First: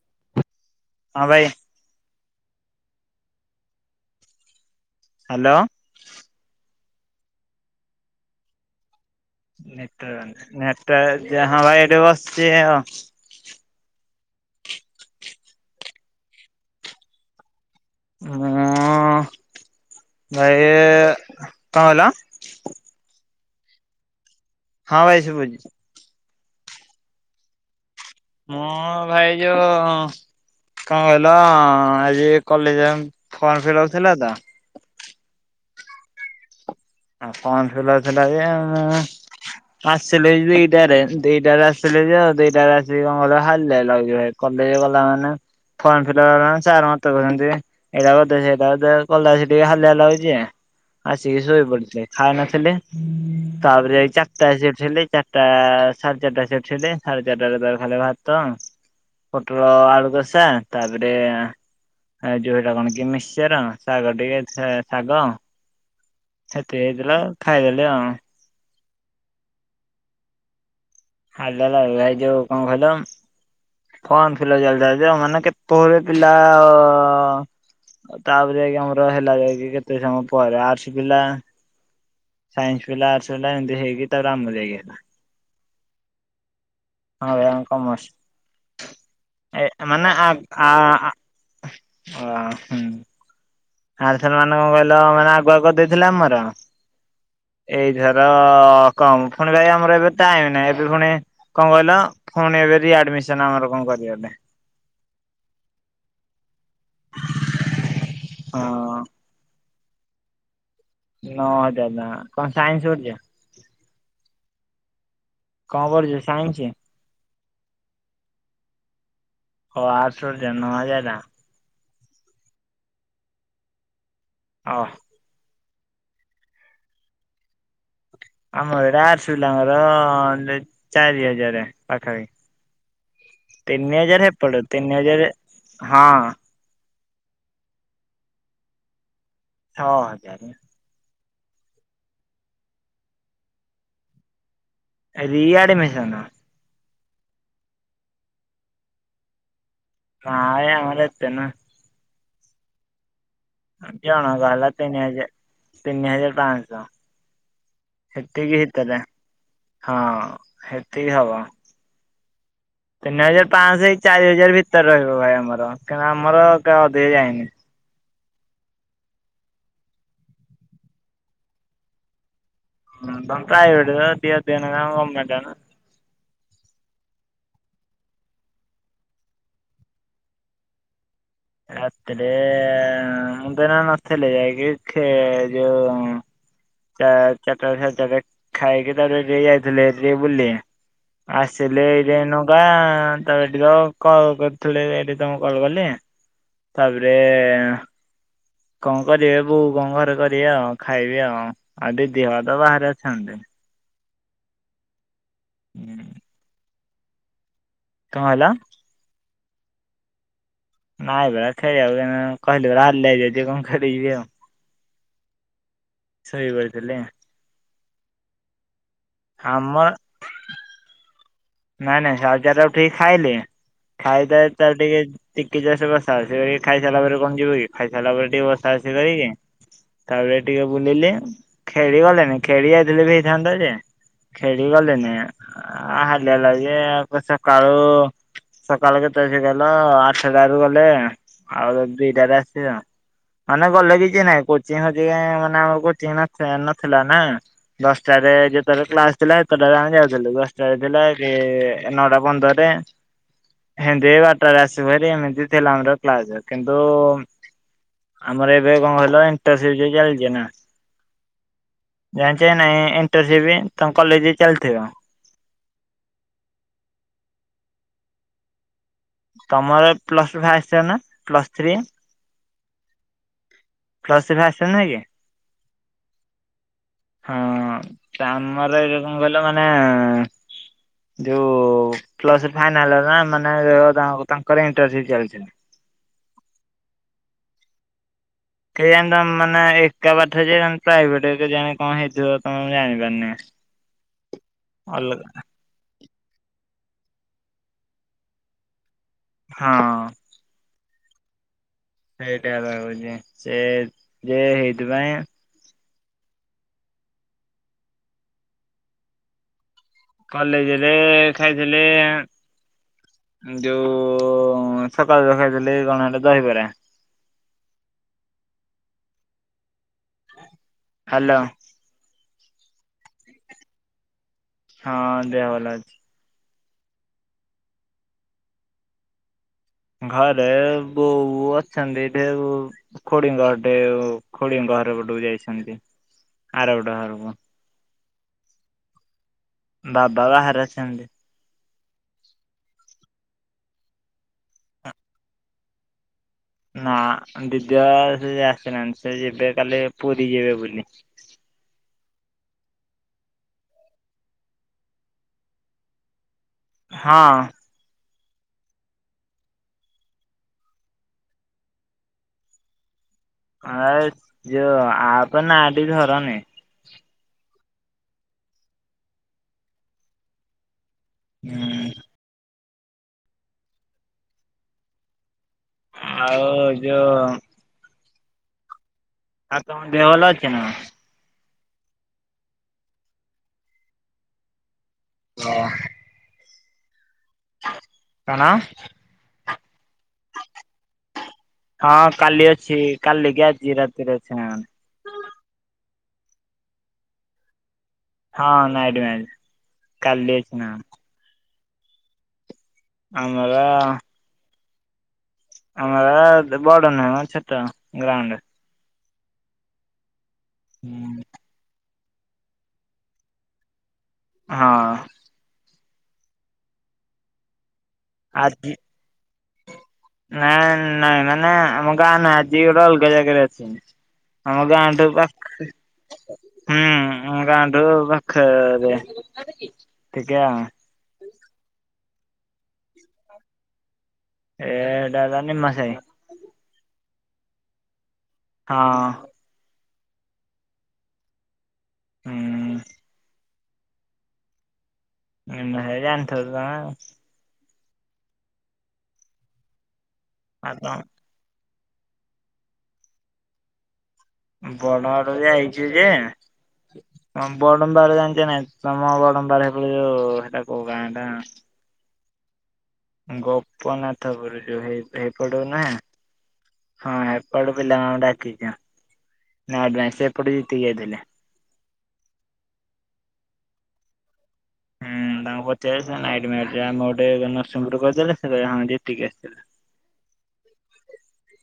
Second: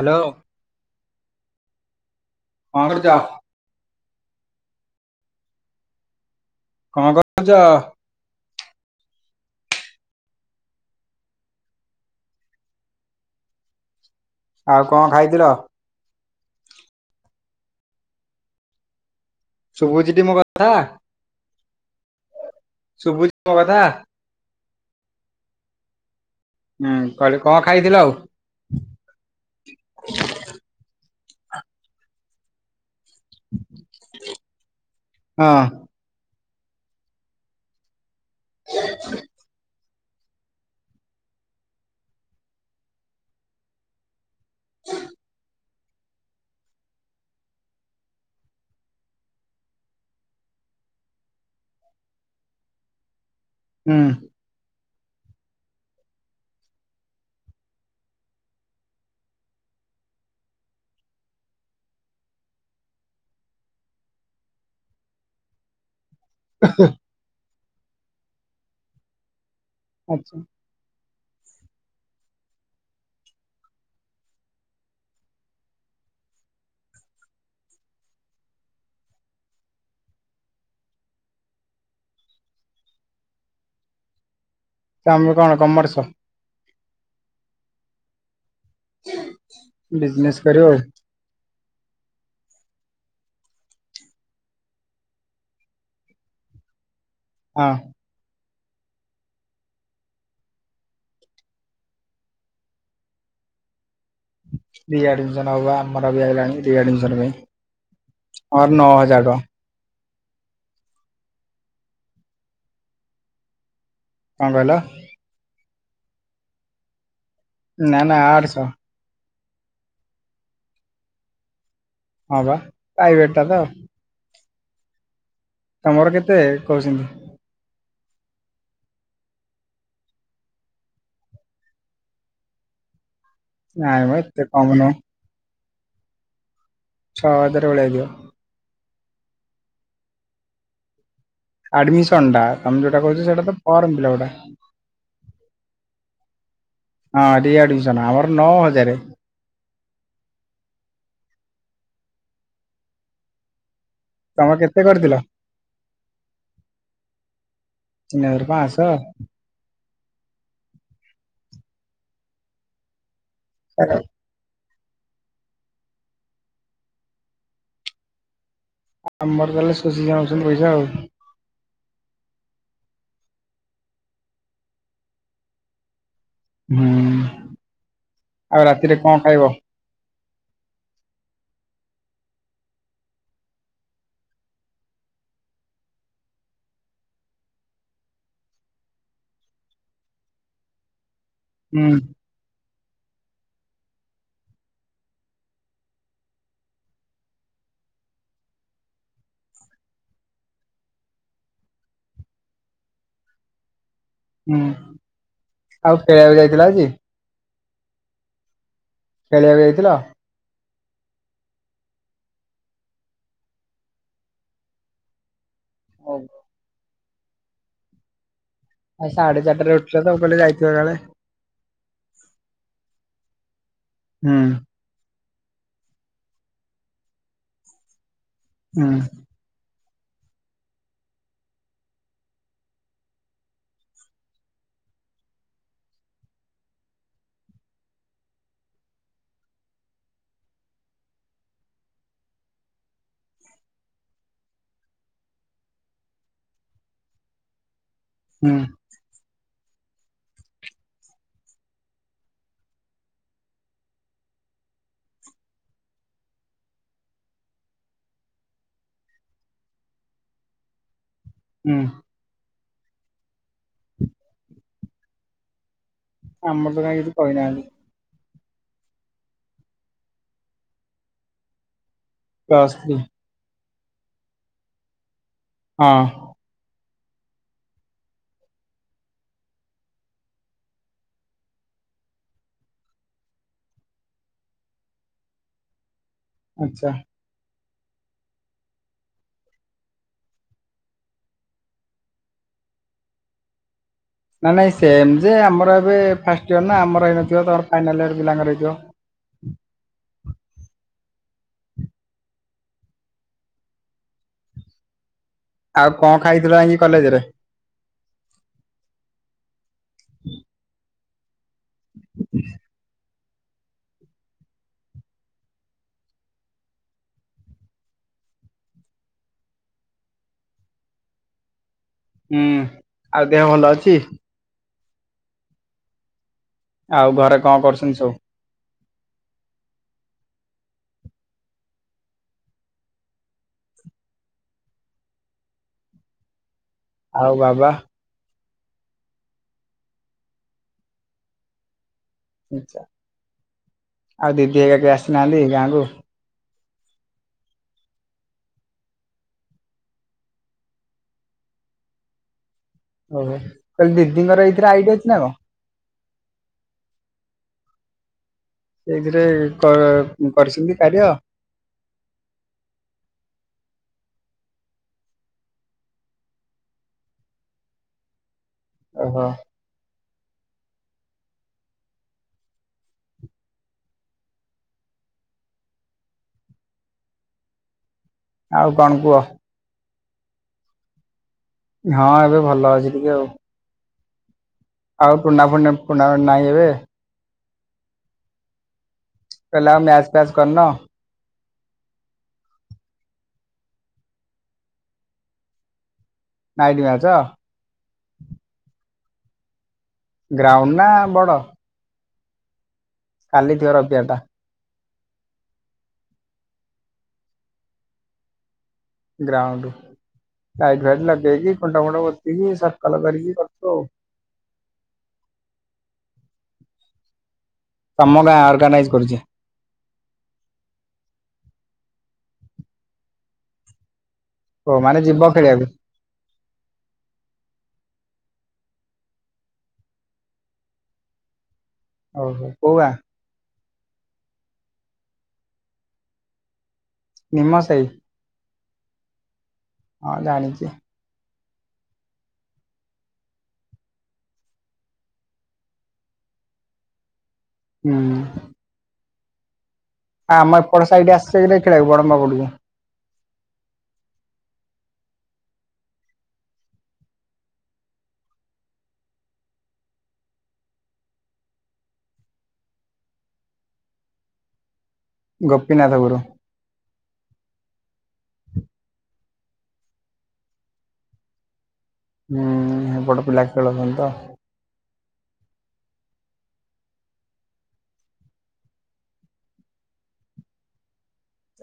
Hello. ହଁ ଭାଇ କଣ କରୁଛ? ହ୍ୟାଲୋ? କଣ କଣଛ? ନେଟ ନେ ଟ ଯାହା ଭାଇ ଏଠ ବସିଛି ଆଉ। ଆଉ କଣ ଖାଇଥିଲ? ମୁଁ। ଶୁଭୁଛିଟି ମୋ ଭାଇ କଥା କଣ କହିଲ? ମ ଦାଦା। ହଁ ଭାଇ ସେ ସୁଭୁଛି। ହୁଁ କହିଲି କଣ ଖାଇଥିଲ ଆଉ? ମଁ ଭାଇ ଯୋଉ କଣ କହିଲ ଆଜି କଲେଜ ଫର୍ମ ଫିଲପ ଥିଲା ତ। ହଁ ଆଉ କଣ ଥିଲା ଥିଲା ଏ ଆସିଲେ ଦିଟାରେ ଦିଟାରେ ଆସିଲେ ଯେ ଆଉ ଦିଟାରେ ଆସିକି କଣ ହାଲିଆ ଲାଗ ଭାଇ। ହଲେଇଗଲା ମାନେ? ଫର୍ମ ଫ ସାର ମତ କଛନ୍ତି ଏଇଟା କରିଦେ ସେଟା କରିଦେ କଲା ସେଠି ହାଲିଆ ଲାଗୁଛି। ଆସିକି ଶୋଇ ପଡିଥିଲେ ଖାଇ ନଥିଲେ ତାପରେ ହୁଁ ଚାରିଟା ଆସଥିଲେ। ଚାରିଟା ସାଢେ ଚାରିଟା ସେଠିଲ ସାଢେ ଚାରିଟରେ ତ ଖା ଭାତ ତ ପୋଟଳଆଳୁ କଷା ତାପରେ ଏ ଯୋଟା କଣ କି ମିଶର ଶାଗ ଟିକେ ଶାଗ ସେତିକି ହେଇଥିଲା ଖାଇଦେଲି ଆଉଁ ଆଛା। ହା ଭାଇ ଯୋଉ କଣ କହଲ ଫମ୍ ଫିଲ ଚାଲିଥା ମାନେ କେତୋବଳେ ପିଲା ଆଉ ତାପରେ ଯାଇକି ଆମର ହେଲା ଯାଇକି କେତେ ସମୟ ପରେ ଆର୍ଟ୍ସ ପିଲା ସାଇନ୍ସ ବୋ ଆର୍ଟସ ବାମ ହ ହେଗି ତ ଆମଲ ହଇକି ତମେ କଣ କମୋର୍ସ? ହଁ ବୟ କମସ ମାନେ ଆ ବିଜନେସ କରିବ ଆ ଅ ହଁ। ଆଥର ମାନେ କ କହିଲ ମାନେ ଆଗୁଆଗଦେଇଥିଲା ଆମର ଆଉ ହଁ ଏଇଥର ଅ କଣ ଫୁଣି ଭାଇ ଆମର ଏବେ ଟାଇମ ନାଇଁ ଏବେ ପୁଣି କଣ କହିଲ ଫୁଣି ଏବେ ରି ଆଡମିସନ ଆମର କଣ କରିବର ଦିଆଡି ଜଣ ହବା ଆମର ବି ଆଇଲାଣି। ରି ଆଡମିଶନ୍ ପାଇଁ ହଁ ନଅ ହଜାର ଟଙ୍କା। ନଅ ହଜାର ଟଙ୍କା କଣ ସାଇନ୍ସ ଓଡ଼ିଆ? କଣ କହିଲ? କଣ କରୁଛୁ ସାଇନ୍ସ? ନା, ନା ଆଡସ। ହ ଆଡସ ନ ହଜାର ଟଙ୍କା। ହଁ ବା ପ୍ରାଇଭେଟ୍ ଟା ତ। ଅ। ତମର କେତେ କହୁଛନ୍ତି? ଆମର ଏଟା ଆସିଲା ଆମର ଲେ ଚାରି ହଜାର ପାଖପାଖି। ନାଇଁ ତିନି ମ ହଜାର ଏ ଏତେ ପଟ କମ କୁ ନୁହଁ ତିନି ହଜାର ହଁ। ଛ ହଜାର ଭଳିଆ ହେଇଯିବ। ଛଅ ହଜାର। ଆଡମିସନ ଟା ତମେ ଯୋଉଟା କଉଛ ସେଟା ତ ଫର୍ମ ପିଲା ଟା। ରି ଆଡ଼ମୀସନ। ହଁ ରି ଆଡ଼ମିଶନ, ଆମର ନଅ ହଜାର। ନାଇ ଆମର ଏତେ ନୁହେଁ। ଜଣ କା ତମେ ହେଲା କେତେ ତିନି କରିଥିଲ ହଜାର- ତିନି ହଜାର ପାଆଁଶ। ତିନି ହଜାର ହେତିକି ପାଞ୍ଚଶହ ହିତରେ, ହଁ ହେତିିକି ହବ। ତିନି ହଜାର ପାଞ୍ଚଶହ ଚାରି ହଜାର ଭିତରେ ରହିବ ଭାଇ, ଆମର କହି ଆମର କ ଅଧିକ ଯାଏନି। ଆମର ତାହଲେ ଶୋଷି ଯାଉଛନ୍ତି ପଇସା ଆଉ। ହଁ ପ୍ରାଇବେେଟ ଟା ଦି ଖ କ ଗୋର୍ମେଣ୍ଟ ନା। ହୁଁ, ଆଉ ରାତିରେ କଣ ଖାଇବ? ରାତିରେ ମୁଁ ହେରା ନ ଥିଲି ଯାଇକି ଖେ- ଯୋଉ ଚା ଚାଟ ସାଡେ ଚାରଟା ବେଳେ ଖାଇକି ତା ପରେ ଯାଇଥିଲି ତା ପରେ ବୁଲିଲି। ଆସିଲେ ହୁଁ ଇଲେ ନବା। ହ ତ ଏଠି କ ତ କଲ କରୁଥିଲେ ଏଠି ତମକୁ କଲ କଲେ। ତାପରେ କଣ କରିବେ ବୋଉ କଣ ଘରେ କରିବେ ଆଉ ଖାଇବି ଆଉ ଆଉ ଦିଦି ମାନେତ ବାହାରେ ଅଛନ୍ତି। ହୁଁ ହୁଁ ଆଉ ଖେଳିବାକୁ ଯାଇଥିଲ ଆଜି? କଣ ହେଲା? ଖେଳିବାକୁ ଯାଇଥିଲ? ନାଇଁ ଭେ ଖେଳିବାକୁ କହିଲେ ଆ କଣ ହାରିଲେ ଆଉ [unintelligible] ଶୋଇି ପଡ଼ିଥିଲି। ଆ ସାଢେ ଚାରିଟାରେ ଆମର ଉଠିଲ ତ କୁଆଡେ ଯାଇଥିବ କାଳେ? ନାଇଁ, ନାଇଁ ସାଢେ଼ ଚାରି ଟାରେ ଉଠି ଖାଇଲି, ହୁଁ ଖାଇଦ ତ ଟିକେ ଟିକେ ଜଷ୍ଟ ବର୍ଷା ହଉଛି ଏରିକି ଖାଇସାରିଲା ପରେ କଣ ଯିବୁ କି? ଖାଇସାରିଲା ପରେ ଟିକେ ବସା ହୁଁ ବସି କରିକି ତାପରେ ଟିକେ ବୁଲିଲେ ଖେଳି ଗଲେଣିି ଖେଳି ଯାଇଥିଲେ ବି ହେଇଥାନ୍ତା ଯେ। ଖେଳି ଗଲେନି ଆ ହାଲିଆ ଲାଗୁଛି ସକାଳୁ। ସକାଳ କେତେ ସେ ଗଲ ଆଠ ଟାରୁ ଗଲେ ଆଉ ଦିଟାରେ ଆସିବ। ମାନେ ଗଲେ କିଛି ନାଇଁ କୋଚିଂ ହଉଛି ମାନେ ଆମ କୋଚିଂ ନଥିଲା ନା। ଦଶଟାରେ ହୁଁ ଯେତେବେଳେ କ୍ଲାସ ଥିଲା ସେତେଟାରେ ଆମେ ଯାଉଥିଲୁ ଦଶଟାରେ ଥିଲା ଏ ନଟା ପନ୍ଦରରେ। ହେନ୍ତି ବାରଟାରେ ଆସିବ ଭରି ଏମିତି ଥିଲା ଆମର କ୍ଲାସ କିନ୍ତୁ ଆମର ଏବେ କଣ କହିଲ ଇଣ୍ଟରସିପ ଯୋଉ ଚାଲିଛି ନା ହୁଁ। ଜାଣିଛ ନାଇଁ ଇଣ୍ଟରସିପ ତମ କଲେଜ ରେ ଚାଲିଥିବ। ଆମର ତ କାଇଁ କିଛି କହିନାହାନ୍ତି। ତମର ପ୍ଲସ ଟୁ ଫାଷ୍ଟ ୟିଅର୍ ନା plus three? Plus three. Plus three first year ନୁହଁ କି? ହଁ। ହଁ ତାମର ଏ କଇଲ କଣ ମାନେ। ଯୋଉ ପ୍ଲସ ଥ୍ରୀ ଫାଇନାଲ ଇୟର ନା ମାନେ ତା-ତାଙ୍କର ଇଣ୍ଟରସିପ ଚାଲିଚି। [inaudible] ଆଚ୍ଛା। କେଜାଣି ତ ମାନେ ଏକା ପାଠ ଯେ ପ୍ରାଇଭେଟ କେଜାଣି କଣ ହେଇଥିବ ତମେ ମୁଁ ଜାଣିପାରୁନି। [inaudible] ନାଇଁ ନାଇଁ ସେମ ଅଲଗା ଯେ ଆମର ଏବେ ଫାଷ୍ଟ ଇୟର ନା ଆମର ହେଇନଥିବ ତମର ଫାଇନାଲ ଇୟର ପିଲାଙ୍କର ହେଇଥିବ। ହଁ। ସେଇଟା ଭାବୁଛି ସେ ଯେ ହେଇଥିପାଇଁ। ଆଉ କଣ ଖାଇଥିଲ ଆଜି କଲେଜରେ? କଲେଜରେ ଖାଇଥିଲେ ଯୋଉଁ ସକାଳୁ ତ ଖାଇଥିଲି କଣ ହେଟା ଦଇବରା। ହାଲୋ। ହୁଁ ଆଉ ଦେହ ଭଲ ଅଛି? ହଁ ଦେଅ ଭଲ ଅଛି। ଆଉ ଘରେ କଣ କରୁଛନ୍ତି ସବୁ? ଘରେ ବୋଉ ଅଛନ୍ତି ଏଠେ ଖୁଡିଙ୍କ ଘଠେ ଖୁଡିଙ୍କ ବାହାର ପଟକୁ ଯାଇଛନ୍ତି। ଆରପଟ ଘରକୁ। ଆଉ ବାବା। ବାବା ବାହାରେ ଅଛନ୍ତି। ଅଚା ଆଉ ଦିଦି ହେରିକା କେଇ ଆସିନାହାନ୍ତି ଗାଁକୁ? ନା ଦିଦି ଆଉ ଆସି ଆସିନାନ୍ତି ସେ ଯିବେ କାଲି ପୁରୀ ଯିବେ ବୁଲି। [inaudible] ଓହୋ କଇଲି ଦିଦିଙ୍କର ଏଇଥିରେ ଆଇଡି ଅଛି ନା କଣ? ହଁ। ସେଇଥିରେ କ-କରିଛନ୍ତି କାରୟ। ହାସ୍ ଯୋଉ ଆପ ନା ଟି ଧରନି। ଓହୋ। ହୁଁ। ଆଉ ଯୋଉ ଆଉ କଣ କୁହ? ଆଉ ତମ ଦେହ ଭଲ ଅଛି ନା? ହଁ ଏବେ ଭଲ ଅଛି ଟିକେ ଆଉ। ଆଉ ଟୁନାଫୁଣ୍ଟା ଟୁନାମେଣ୍ଟ ନାଇ ଏବେ? କଣ? ତାଲେ ଆଉ ମ୍ୟାଚ୍ ଫ୍ୟାଚ୍ କରିନ? ହଁ କାଲି ଅଛି କାଲି କି ଆଜି ରାତିରେ ଅଛି ହଁ। Night match. ହଁ ନାଇଟ ମ୍ୟାଚ୍। କାଲି ଅଛି ଗ୍ରାଉଣ୍ଡ ନା ବଡ। କାଲି ଥିବ ଆମର ରବିଆଟା। ଆମର ବଡ ନୁହେଁମ ଛୋଟ ଗ୍ରାଉଣ୍ଡ। ଗ୍ରାଉଣ୍ଡ ସାଇଟ ଫାଇଟ ହୁଁ। ଲଗେଇକି ଖୁଣ୍ଟଫୁଣ୍ଟ ପୋଟ ତିକି ସର୍କଲ କରିକି କରିଥିବ ଆଉ। ହଁ। ତମ ଗାଁ ଆଜି ଅର୍ଗାନାଇଜ କରୁଛି ନାଇଁ ନାଇଁ ମାନେ। ନାଇଁ ଆମ ଗାଁ ନା ଆଜି ଗୋଟେ ଅଲଗା ଜାଗାରେ ଅଛି। ଆମ ଓ ମାନେ ଗାଁଠୁ ପା ଯିବ ଖେଳିବାକୁ ହୁଁ ଆମ ଗାଁଠୁ ପା ଖରେ ଟିକେ ଆଉ। ଓ ହୋ କୋଉ ଗାଁ? ଏ ଡା ଦା ନିମଶାଇ। ନିମଶାଇ। ହଁ। ହଁ ଜାଣିଛି। ହୁଁ। ନିମସାଇ ଜାଣିଥିବ ତମେ? ହୁଁ। ହଁ ଆମ ଆଉ ଏପଟ କଣ ସାଇଟ୍ ଆସିଚ କି ନାହିଁ ଖେଳିବାକୁ ବଡମ୍ୱା ପଟକୁ? ବଡ଼ଗଡ ପଟକୁ ଯାଇଚି ଯେ ହଁ ବଡମ୍ବାର ଜାଣିଛ ନାଇଁ, ତମ ବଡମ୍ବାର ହେଇଟେ ହେଟା କୋଉ ଗାଁ ଟା ଗୋପନାଥ ପୁରୁ ଯୋଉ ହେଇ ଏପଟୁ ନା ଗୋପୀନାଥ ପୁର। ହଁ ଏପଟ ପିଲାମାନେ ଡା [unintelligible] ନା ନା ସେ ଏପଟୁ ଜିତିକି ଆଇଥିଲେ। ହୁଁ ହେପଟ ପିଲା ଖେଳୁଛନ୍ତି ତ। ହୁଁ। ତାଙ୍କୁ ପଚାରେ ସେମାନେ ନାଇଟ ମ୍ୟାଚ୍ ଆମେ ଗୋଟେ ନରସିଂପୁର କରିଦେଲେ ସେ କହିବେ ଆମେ ଜିତିକି ଆସିିଥିଲୁ। [inaudible]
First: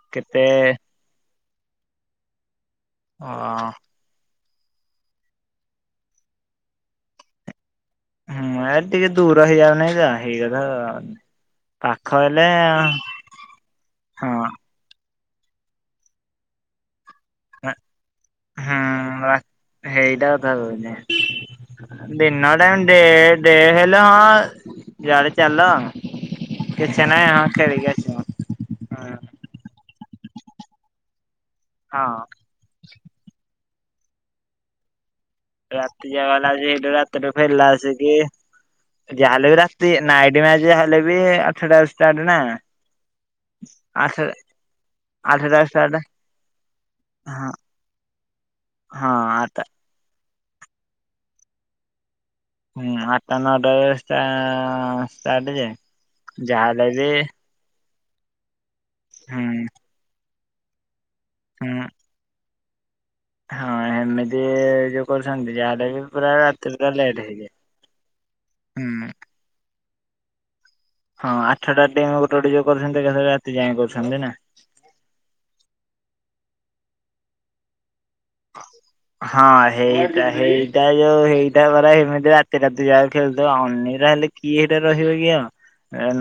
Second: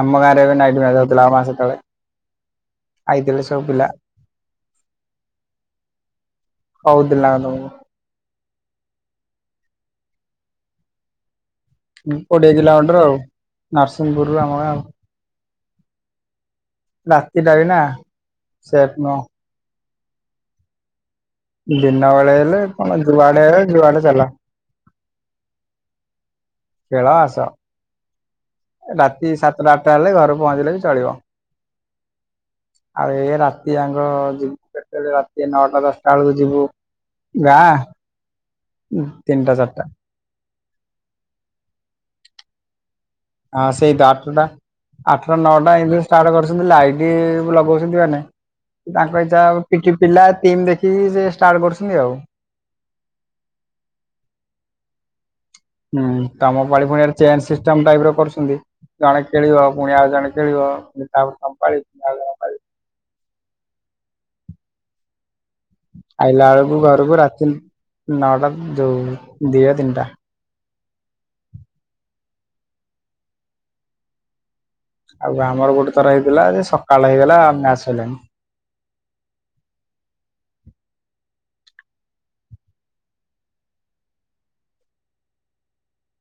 ଆମ ଗାଁରେ ବି ନାଇଟ ମ୍ୟାଚ୍ ହଉଥିଲା ଆଉ ମାସେ ତଳେ ଅ ଆଇଥିଲେ ସବୁ ପିଲା। ହଉ ଥିଲା ନା କଣ ତମକୁ? ହୁଁ ଏ ଟିକେ ଦୂର ହେଇଯାଉନାଇଁ ତ ହେଇକଥା। ହୁଁ କୋଡିଏ କିଲୋମିଟର ଆଉ ନରସିଂହପୁରରୁ ହଁ ଆମ ଗାଁ ଆଉ। ରାତି ଟାଇମ୍ ନା ସେଫ୍ ନୁହଁ। ହୁଁ ହେଇଟା କଥା କହୁନି। ବେଳେ ଦିନ ହେଲେ ଟାଇମ ତମେ ଡେ ଯୁଆଡେ ଡେ ଯୁଆଡେ ହେଲେ ଚାଲ ହଁ। ଯୁଆଡେ ଚାଲ ଖେଳ କିଛି ନାହିଁ ଆସ। ହଁ ଖେଳିକି ଆସିବୁ। ରାତି ସାତଟା ଆଠଟା ହେଲେ ଘରେ ପହଞ୍ଚିଲେ ବି ଚଳିବ। ହଁ। ଆଉ ଏ ରାତିଯାଙ୍କ ଯିବେ ରାତି ଯାକ ହେଲା ଆ ସେଇଠୁ ରାତିରେ ଫେରିଲା ଗାଁ ଆସି କି ଯାହାହେଲେ ତିନିଟା ବି ଚାରିଟା ରାତି ନାଇଟ ମ୍ୟାଚ୍ ଯାହା ହେଲେ ବି ଆଠଟାରୁ ଷ୍ଟାର୍ଟ ନା। ହଁ ସେଇ ତ ଆଠ ଆଠଟା। ଆଠଟା ନଅଟା ଏମତି ଷ୍ଟାର୍ଟ କରୁଛନ୍ତି, ଲାଇଟ୍ ହଁ ଲଗାଉଛନ୍ତି ମାନେ ହଁ ତାଙ୍କ ଏଇ ଯା ଆଠଟା ପିଟି ପିଲା ଟିମ୍ ଦେଖିକି ସେ ଷ୍ଟାର୍ଟ କରୁଛନ୍ତି ଆଉ। ହୁଁ ଆଠଟା ନଅଟା ବେଳେ ଷ୍ଟା ଷ୍ଟାର୍ଟ ଯେ ହୁଁ ତମ ପାଳି ଯାହାହେଲେ ଫୁଣି ବି ଚେ ସିଷ୍ଟମ ଟାଇପ ର। କରୁଛନ୍ତି, ଜଣେ ହୁଁ ଖେଳିବ ପୁଣି ଆଉ ଜଣେ ଖେଳିବ। ପୁଣି ତାପରେ ତମ ପାଳି ହୁଁ ପୁଣି ଆଉ ଜଣଙ୍କ ପାଳି। ହଁ ଏମିତି ଯୋଉ କ ଛନ୍ତି, ଯାହାଟେ ବି ପୁରା ଆଇଲା ରାତିି ବେଳକୁ ଘରକୁ ଲେଟ ରାତି ହେଇଯାଏ ନଅଟା ଯୋଉ ହଁ। ଦିଟା ତିନିଟା। ହଁ ଆଠଟା ଟିମ୍ ଗୋଟେ ଗୋଟେ ଯୋଉ କରୁଛନ୍ତି। ଏକାଥରେ ରାତି ଯାଇଁ କରୁଛନ୍ତି ନା। ଆଉ ଆମର ଗୋଟେ ଥର ହେଇଥିଲା ଯେ ସକାଳ ହେଇଗଲା ଆମେ ଆସିଲାଣି ହଁ। ହଁ ହେଇଟା ହେଇଟା ଯୋଉ ଏଇଟା ପରା ସେମିତି ରାତି ରାତି ଯା ଖେଳୁଥିବ ଅନି ହେଲେ କିଏଟା ରହିବ କି ଆଉ?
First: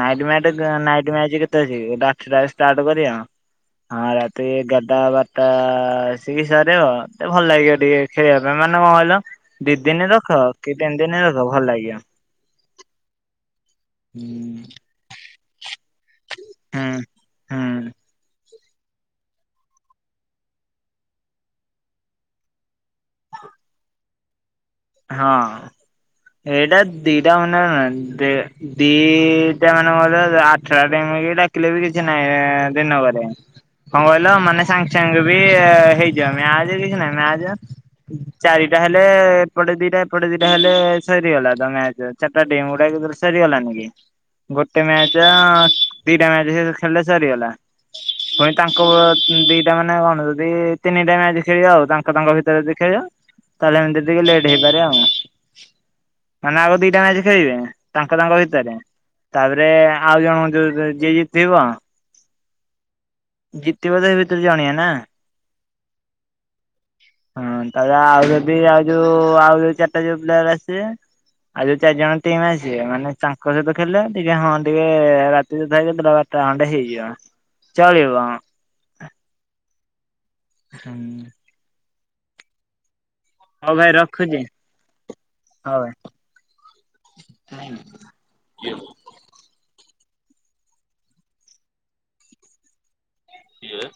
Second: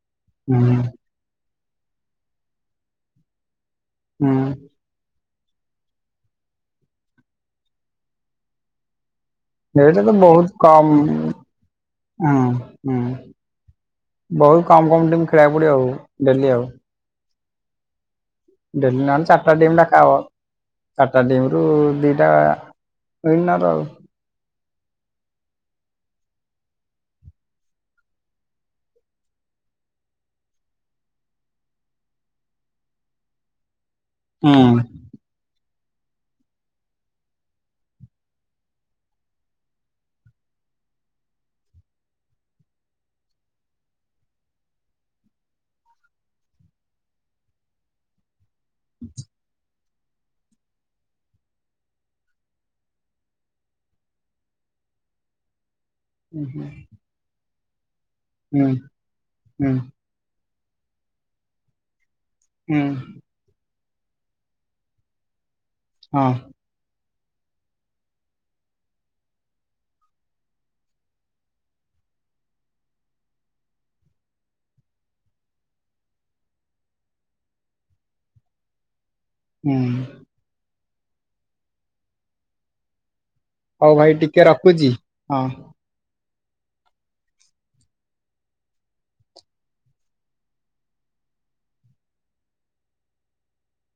ନାଇଟ୍ ମ୍ୟାଟ ହୁଁ ନାଇଟ୍ ମ୍ୟାଚ୍ କେତେ ଅଛି ଗୋଟେ ଆଠଟା ଷ୍ଟାର୍ଟ କରିବ ଆ ହଁ ରାତି ହୁଁ ଏଗାରଟା ବାରଟା ଆସିକି ସରିବ ଆଉ। ମତେ ଭଲ ଲାଗିବ ଟିକେ ଖେଳିବା ପାଇଁ। ମାନେ କଣ କହିଲ ଦି ଏଇଟା ଦିନି ତ ରଖ ବହୁତ କି କମ ତିନି ଦିନି ରଖ ଭଲ ଲାଗିବ। ହୁଁ ହୁଁ। ହୁଁ ବହୁତ କମ କମ ଟିମ ଖେଳିବାକୁ ପଡିବ ଆଉ, ଡେଲି ଆଉ। ହୁଁ ହୁଁ। ଡେଲି ନହେଲେ ଚାରିଟା ଟିମ୍ ଡକାହବ। ଚାରିଟା ଟିମରୁ ଦିଟା ଉଇନର ଆଉ। ହଁ। ଏଇଟା ଦିଟା ମାନେ କଣ ଦି-ଦିଟା ମାନେ କଣ କହିଲ ଆଠଟା ଟିମ୍ ଆମକୁ କେହି ଡାକିଲେ ବି କିଛି ନାହିଁ ଦିନକରେ। କଣ କହିଲ ହୁଁ ମାନେ ସାଙ୍ଗ ସାଙ୍ଗ ବି ହେଇଯିବ। ମ୍ୟାଚ୍ କିଛି ନାହିଁ ମ୍ୟାଚ୍ ହଁ ଚାରିଟା ହେଲେ ଏପଟେ ଦିଟା ସେପଟେ ଦିଟା ହେଲେ ସରିଗଲା ତ ମ୍ୟାଚ। ଚାରିଟା ଟିମ୍ ଗୋଟାଇ ଦିଗରୁ ସରିଗଲାନି କି? ଗୋଟେ ମ୍ୟାଚ ଅ ଦିଟା ମ୍ୟାଚ ସେ ତ ଖେଳିଲେ ସରିଗଲା। ପୁଣି ତାଙ୍କ ଦି ଦିଟା ମାନେ କଣ ଯଦି ତିନିଟା ମ୍ୟାଚ ଖେଳିବା ଆଉ। ତାଙ୍କ ତାଙ୍କ ଭିତରେ ଯଦି ଖେଳିବ, ତାହେଲେ ଏମତି ଟିକେ ଲେଟ୍ ଟିକେ ହେଇପାରେ ଆଉ। ମାନେ ହୁଁ ଆଗ ଦିଟା ମ୍ୟାଚ ଖେଳିବେ ତାଙ୍କ ତାଙ୍କ ହୁଁ ଭିତରେ, ତାପରେ ହୁଁ ଆଉ ଜଣଙ୍କୁ ଯୋଉ ଯିଏ ଜିତିବ ହୁଁ। ଜିତିବ ତ ସେ ଭିତରୁ ଜଣିଏ ନା। ହଁ। ହଁ, ତାପରେ ଆଉ ଯଦି ଆଉ ଯୋଉ ଆଉ ଯୋଉ ଚାରିଟା ଯୋଉ ପ୍ଲେୟାର ଆସିବେ ଆଉ ଯୋଉ ଚାରି ଜଣ ଟିମ୍ ଆସିବେ, ମାନେ ତାଙ୍କ ସହିତ ଖେଳିଲେ ଟିକେ ହଁ ଟିକେ ରାତି ତଥାପି କେତେଟା ବାର ବାରଟା ଖଣ୍ଡେ ହେଇଯିବ, ଚଳିବ। ହୁଁ। ହଁ। ହଉ ଭାଇ ରଖୁଛି, ଟିକେ ରଖୁଛି ହଁ। ହଉ ଭାଇ। [unintelligible] କିଏ?